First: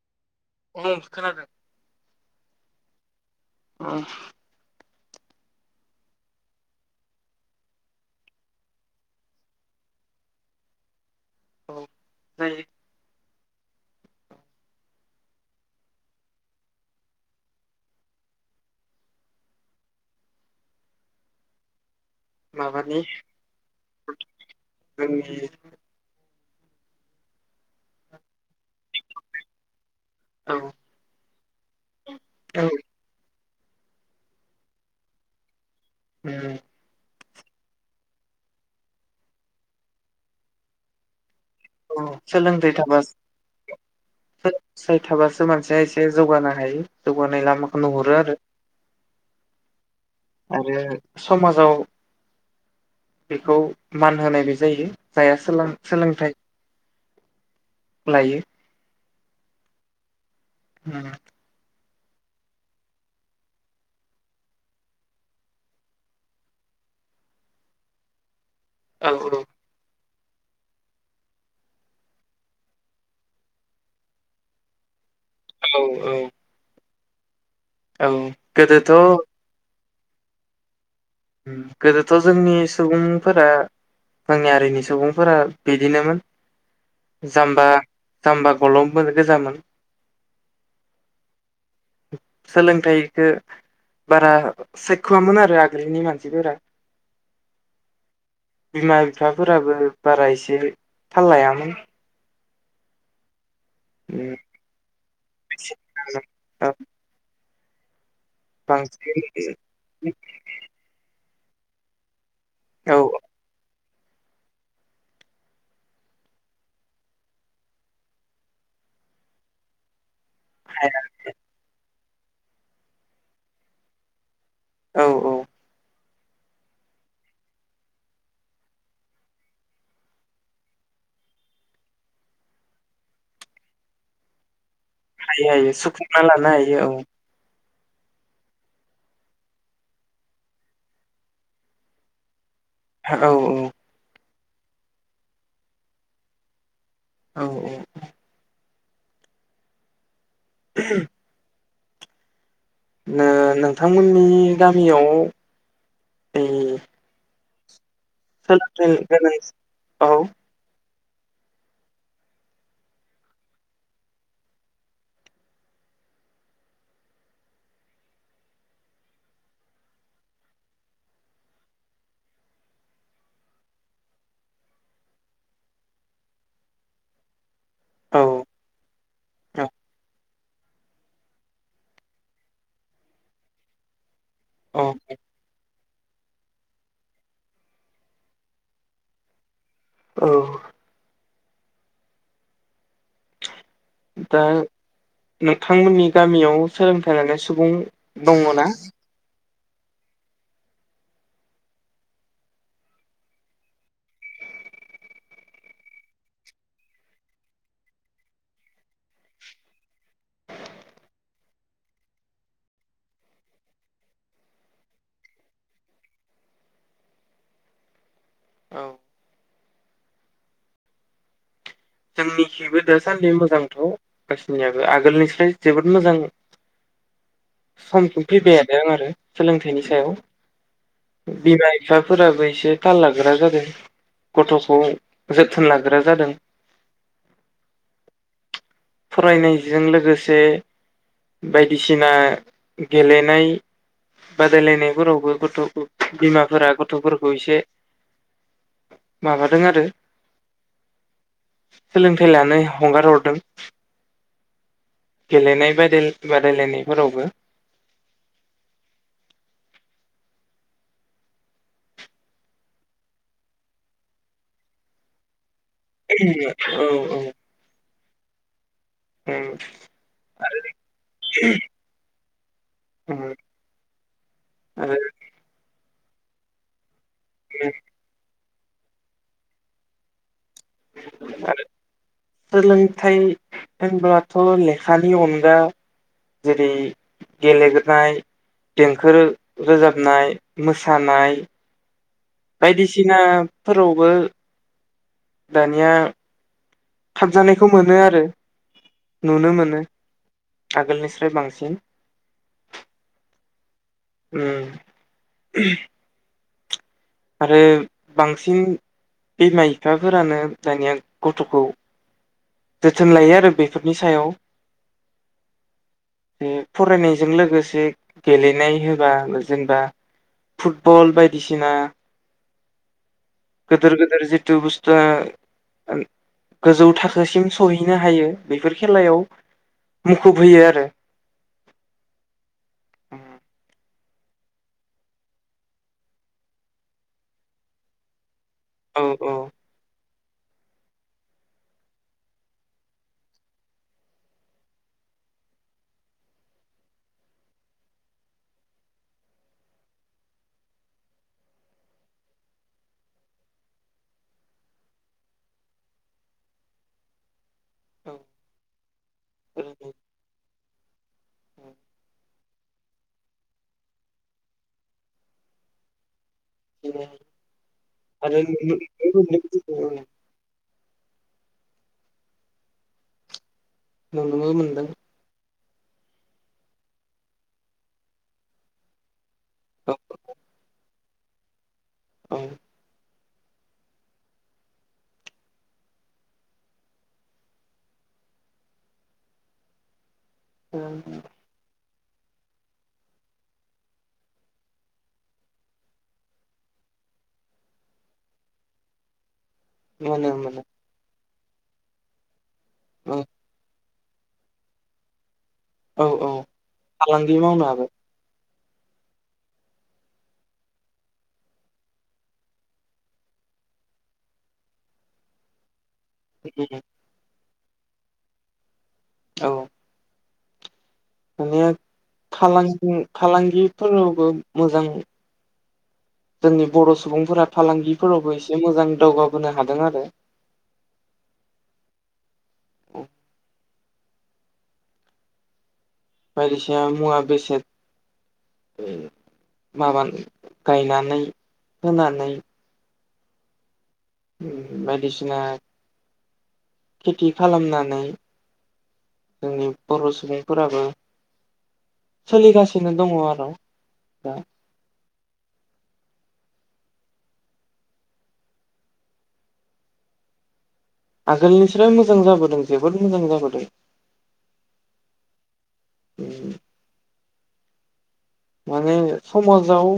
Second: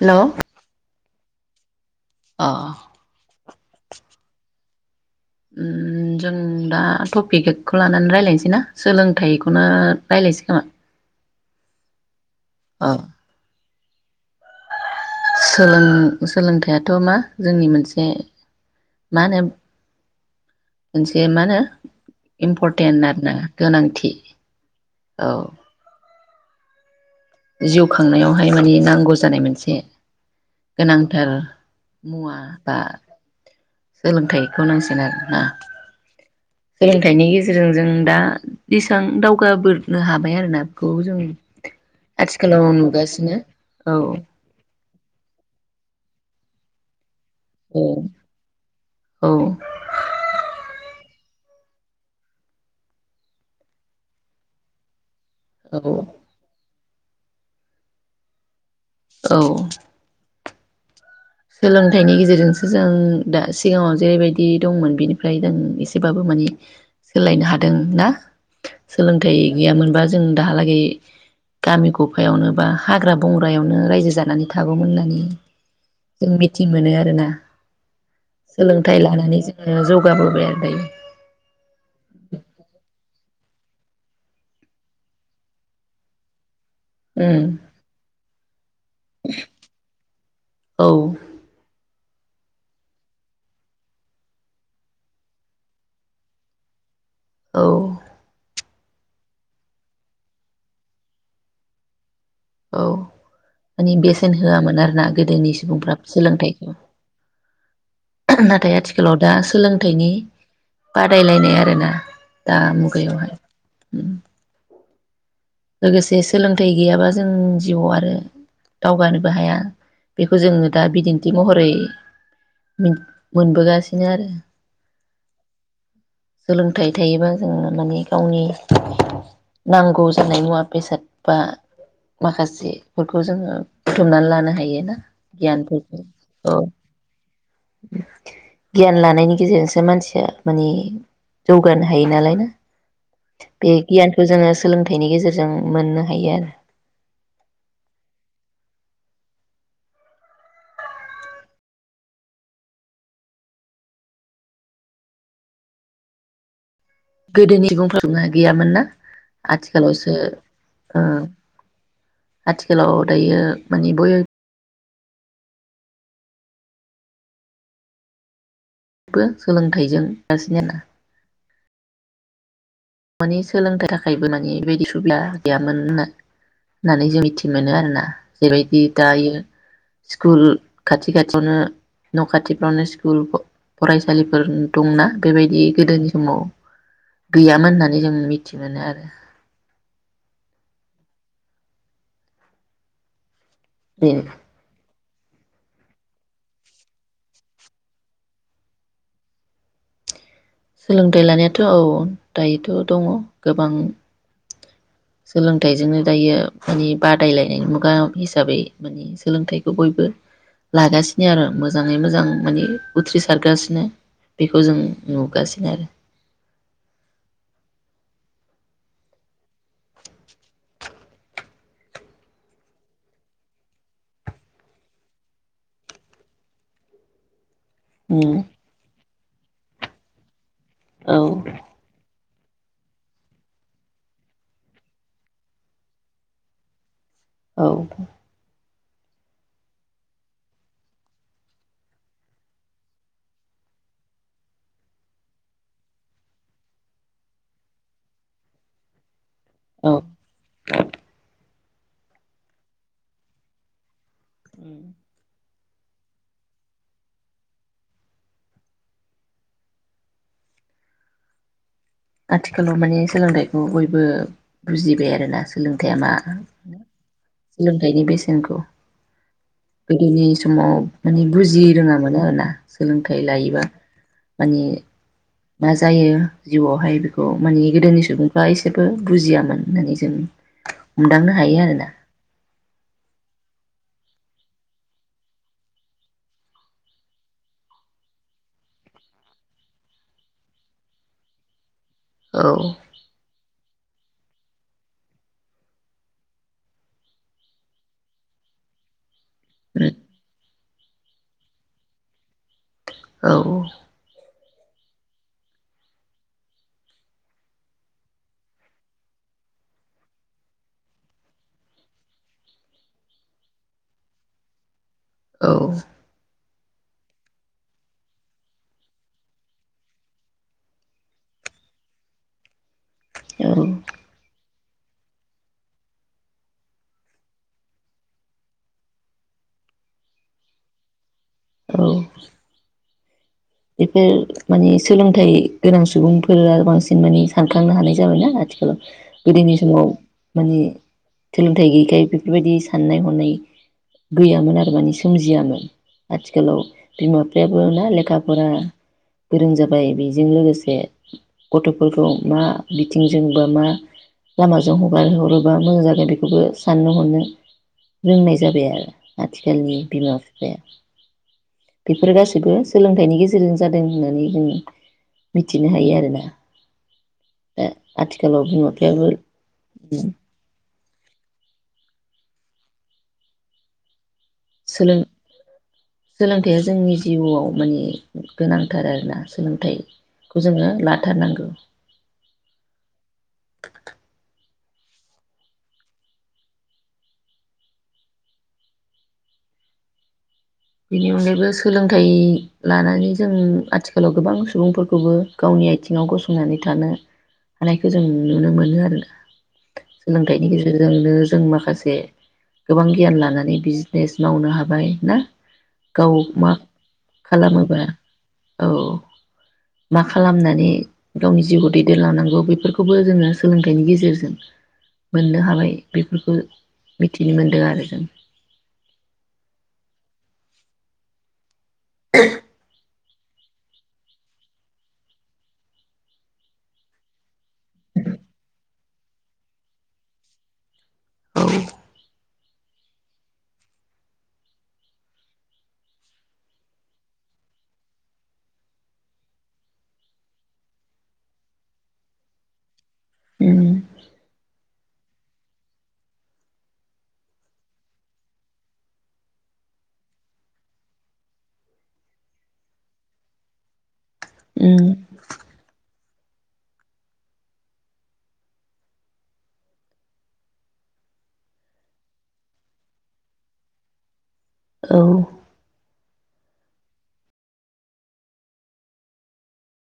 Hello बुं खोनादों अ उम उम जों दा टपिकखौ लानानै रायलायनोसैना सोलोंथाइखौनो रायज्लायनोसै खोमा। औ जायो औ सोलों सोलोंथाइयाथ' मा जोंनि मोनसे मा होनो मोनसे मा होनो इमपरटेन्ट माबानि आरो ना गोनांथि औ जोंनि जिउ खांनायावहाय माने नांगौ जानाय मोनसे औ औ गोनांथार मुवा बा सोलोंथाइखौ नांसिनो आरोना सोलोंथाइनि गेजेरजों गेजेरजों जों दा एसेबां दावगाबोरोनो हाबाय आरोना बेखौ जों औ आथिखालाव सोलोंथाइ नुगासिनो थाबासो औ सोलोंथाइ [unintelligible] थाबासो मानसिया एसे जौगानो हायो जौगानाय लामाखौ औ नुहरो आरो, औ आरो समाजाव बेखौ मान होनायबो जायो। जाया औ सोलों-सोलोंथाइ लायो औ हम सोलोंथाइनि गेजेरजोंसो जों दा सिगाङाव जेरैबायदि दंमोन बेनिफ्राय जों एसेबाबो माने सोलायनो हादों ना? सोलोंथाइ गैयामोनबा जों दाहालागै गामि गफायावनो बा हाग्रा बंग्रायावनो रायजो जानानै थागौमोन होननानै औ औ जों मिथि मोनो। आरो ना औ गोदोथ' जौगाबोबाय आरो दायो। गोदोथ' जोंनि सुबुंफोरा जोंनि हारिनि सुबुंफोरा बिदिनोमोन उम जाम्बा जाम्बा गल'फोर गोजामोन। औ सोलोंथाइखो बारा सायख'वामोन आरो आगो नि मानसिफोरा औ बिमा बिफाफोराबो बारा एसे थाल लायामोन। औ माने बेसेन होआमोन आरोना गोदोनि सुबुंफ्रा सोलोंथाइखौ नाथाय आथिखालाव दा बांसिन सोलोंथाइनि ब रायलायनाय आरोना दा औ मुगायावहाय लोगोसे सोलोंथाइ गैयाबा जों जिउआव आरो दावगानोबो हाया। बेखौ जोङो दा हाया बिदिन्थि महरै मोनबोगासिनो आरो औ औ सोलोंथाइ थायोबा जोंनो माने गावनि नांगौ जानाय मुवा बेसाद बा माखासेफोरखौ जोङो बुथुमनानै लानो हायो। ना हायो हायो गियानफोरखौ सुफुंना लानो हायो औ। गियान लानायनि गेजेरजोंसो मानसिया माने जौगानो हायो नालाय ना औ औ खौ जोङो सोलोंथाइनि गेजेरजों मोननो हायो आरो। औ औ [inaudible] ना नोंथांमोननि गामियाव उम गोदोनि [unintelligible] जु गैयामोन ना गोनां औ आथिखालावसो ओ आथिखालाव दायो माने बय बबो सोलोंथाइजों [unintelligible] माने सोलोंनो थाखायबो माने बेबायदि सुबिदा गैयामोन होनना होननानै जों मिथियो। मोनो आरोना औ जेरैबायदि दायो स्कुल खाथि खाथियावनो न' खाथिफ्रावनो स्कुल फराय फालिफोर औ दंना बेबायदि गोदोनि समाव गैयामोन होननानै नानै जों मिथि मोनो आरो। औ बेनो दा नोंथांमोननि गामियाव सोलोंथाइ लानाय सुबुं दङ ना? सोलोंथाइ लानायाथ' औ दायोथ' दङ गोबां। सोलोंथाइजोंनो दायो माने बादायलायनायनि मुगा हिसाबै माने सोलोंथाइखौ बयबो लागासिनो आरो मोजाङै मोजां माने उथ्रिसारगासिनो बेखौ जों नुगासिनो आरो औ जोंनिखिबो दासान्दि मोजांथ' गासिनियाबो आगोलनिफ्राय जोबोद मोजां उम [unintelligible] आरो सोलोंथाइनि सायाव औ बिमारि साब फोराबो एसे थाल लाग्रा जादों गथ'खौ जोथोन लाग्रा जादों औ फरायनायजों लोगोसे बायदिसिना गेलेनाय बादायलायनायफोरावबो गथ' बिमाफोरा गथ'फोरखौ एसे माबादों आरो औ सोलोंथाइ लानो हंगार हरदों। [inaudible] गेलेनाय बादाय बादायलायनायफोरावबो आथिखालाव माने सोलोंथाइखौ बयबो बुजिबाय आरोना सोलोंथा मा औ गायनि बेसेनखौ गोदोनि समाव माने बुजि रोङामोन आरोना सोलोंथाइ औ लायोबा माने आरो मा जायो जिउआवहाय बे औ माने गोदोनि सुबुं बा इसोरबो बुजियामोन होननानै जों हमदांनो हायो आरोना। सोलोंथाइ होनब्लाथ' लेखानि अनगा जेरै गेलेनाय देंखो रोजाबनाय मोसानाय औ बायदिसिना फोरावबो दानिया थाबजानायखौ मोनो आरो नुनो मोनो। आगोलनिस्राय बांसिन औ उम आरो बांसिन बिमा बिफाफोरानो दानिया गथ'खौ जोथोन लायो आरो बेफोरनि सायाव औ बे फरायनायजों लोगोसे गेलेनाय होबा जेनेबा फुटबल बायदिसिना औ गिदोर गिदिर जिथु बुस्थुआ गोजौ थाखोसिम सहैनो हायो बेफोर खेलायाव मुखुब होयो आरो औ बेफोर माने सोलोंथाइ गोनां सुबुंफोरा बांसिन माने सानखांनो हानाय जाबायना आ औ औ गोदोनि समाव माने सोलोंथाइ गैयैखाय बेफोरबायदि साननाय हनाय गैयामोन आरो माने सोमजियामोन आथिखालाव बिमा बिफायाबो ना लेखा फोरा गोरों जाबाय बेजों लोगोसे गथ'फोरखौ मा बिथिंजों बा मा लामाजों हगार हरोबा मोजां जागोन बेखौबो साननो हरनो रोंनाय जाबाय आरो आथिखालनि बिमा बिफाया बेफोर गासैबो थाइनि गेजेरजों जादों होननानै जों मिथिनो हायो आरोना। [unintelligible] दा आरो आथिखालाव बिमा बिफायाबो [unintelligible] नुनोबो मोनदों सोलों सोलोंथाइया जोंनि जिउआव माने गोनांथार आरोना औ सोलोंथाइखौ जोङो लाथारनांगौ औ [unintelligible] बिनि अनगायैबो सोलों थाइ लानानै जों आथिखालाव गोबां सुबुंफोरखौबो गावनि आथिङाव गसंनानै थानो हानायखौ जों नुनो मोनो आरोना मोनो सोलोंथाइनि मोनो गेजेरजोंनो जों माखासे गोबां गियान औ लानानै बिजा लेस मावनो हाबाय ना औ गाव औ मा फालांगि मावनो खालामोबा औ मा खालामनानै गावनि जिउखौ दैदेनलांनांगौ बेफोरखौबो जोङो सोलोंथाइनि गेजेरजों मोननो हाबाय बेफोरखौ हाबाय मिथिनो मोन्दों आरो गोजोन औ दानिया फालांगि फालांगिफोरावबो मोजां जोंनि बर' सुबुंफोरा फालांगिफोरावबो एसे मोजां दावगाबोनो हादों आरो औ औ बायदिसिना मुवा बेसाद माबा गायनानै होनानै उम बायदिसिना खेथि खालामनानै जोंनि बर' सुबुंफोराबो सोलिगासिनो दङ आरो दा उम [inaudible] आगोलनिस्राय मोजां जाबोदों जोबोद मोजां जाबोदों औ उम माने समाजाव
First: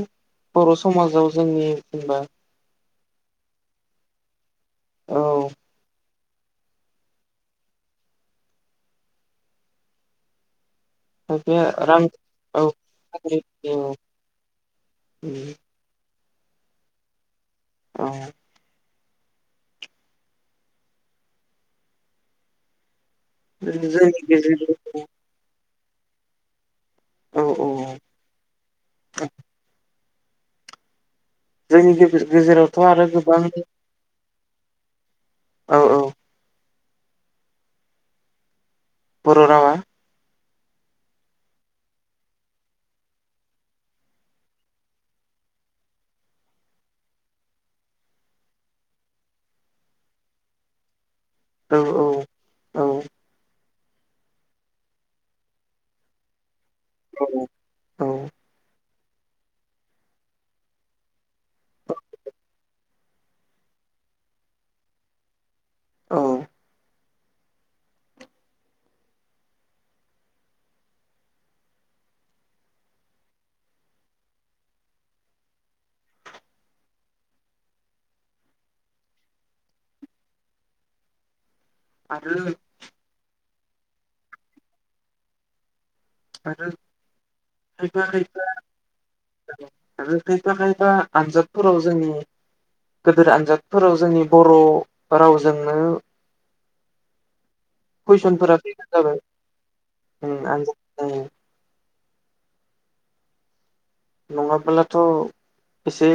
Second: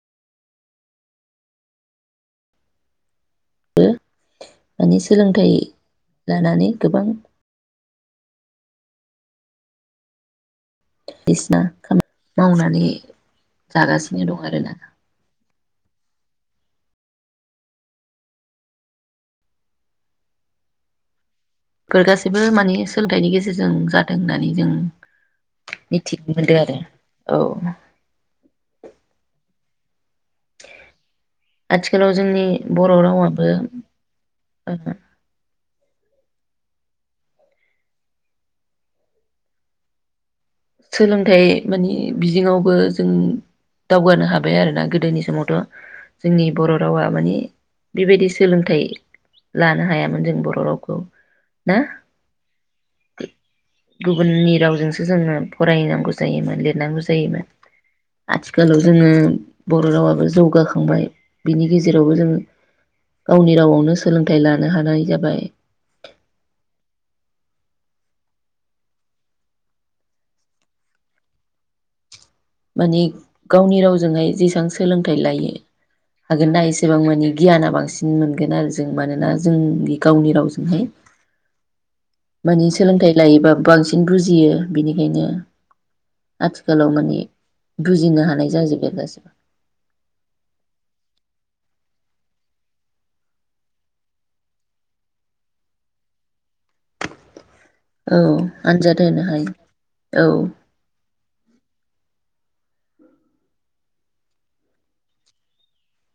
बर' समाजाव जोंनि जेनेबा माने औ सोलोंथाइ लानानै गोबां बायदिसिना खायफाया रां खामानि औ मावनानै औ जागासिनो दं आरो ना औ फोरफोर गासिबो माने सो सोलोंथाइनि गेजेरजों जादों जोंनि होननानै जों गेजेराव मिथिनो मोनदों आरो औ औ जोंनि आथिखालाव गेजेरावथ' बर' आरो गोबां रावाबो ओ औ औ बर' रावा सोलोंथाइ मानिे बिदिङावबो जों दावगानो हाबाय आरोना गोदोनि समावथ' जोंनि बर' रावा मानिे बेबायदि सोलोंथाइ लानो हायामोन जों बर' रावखौ ना औ औ औ गुबुननि रावजोंसो जोङो फरायनांगौ जायोमोन लिर नांगौ जायोमोन औ आथिखालाव जोङो बर' रावाबो जौगाखांबाय बिनि गेजेरावबो जों गावनि रावआवनो सोलोंथाइ लानो हानाय जाबाय। औ माने गावनि रावजोंहाय जेसेबां सोलोंथाइ लायो हागोन ना एसेबां माने गियाना बांसिन मोनगोन आरो जों मानोना जोंनि गावनि रावजोंहाय आरो माने सोलोंथाइ लायोबा बांसिन बुजियो बिनिखायनो आरो आथिखालाव माने खायफा बुजिनो खायफा हानाय जाजोब्बाय गासिबो आरो खायफा खायफा आनजादफोराव जों गोदोर आनजादफोराव जोंनि बर' रावजोंनो औ कुइसनफोरा फैबानो आनजाद जाबाय होनो हायो औ। औ नङाब्लाथ' एसे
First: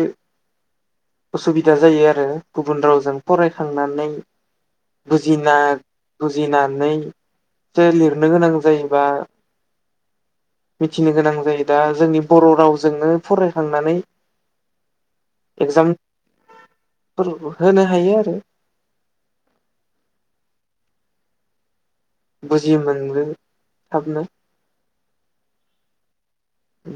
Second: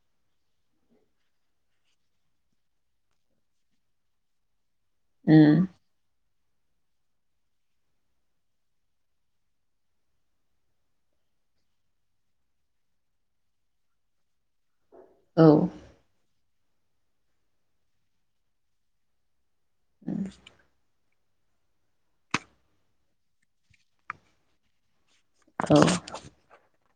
उसुबिदा जायो आरो गुबुन रावजों फरायखांनानै बुजि ना उम बुजिनानै सो लिरनो गोनां जायोबा मिथिनो गोनां जायो दा जोंनि बर' रावजों जोंनो फरायखांनानै औ एगजामफोर होनो हायो आरो [inaudible] बुजि मोननो थाबनो औ उम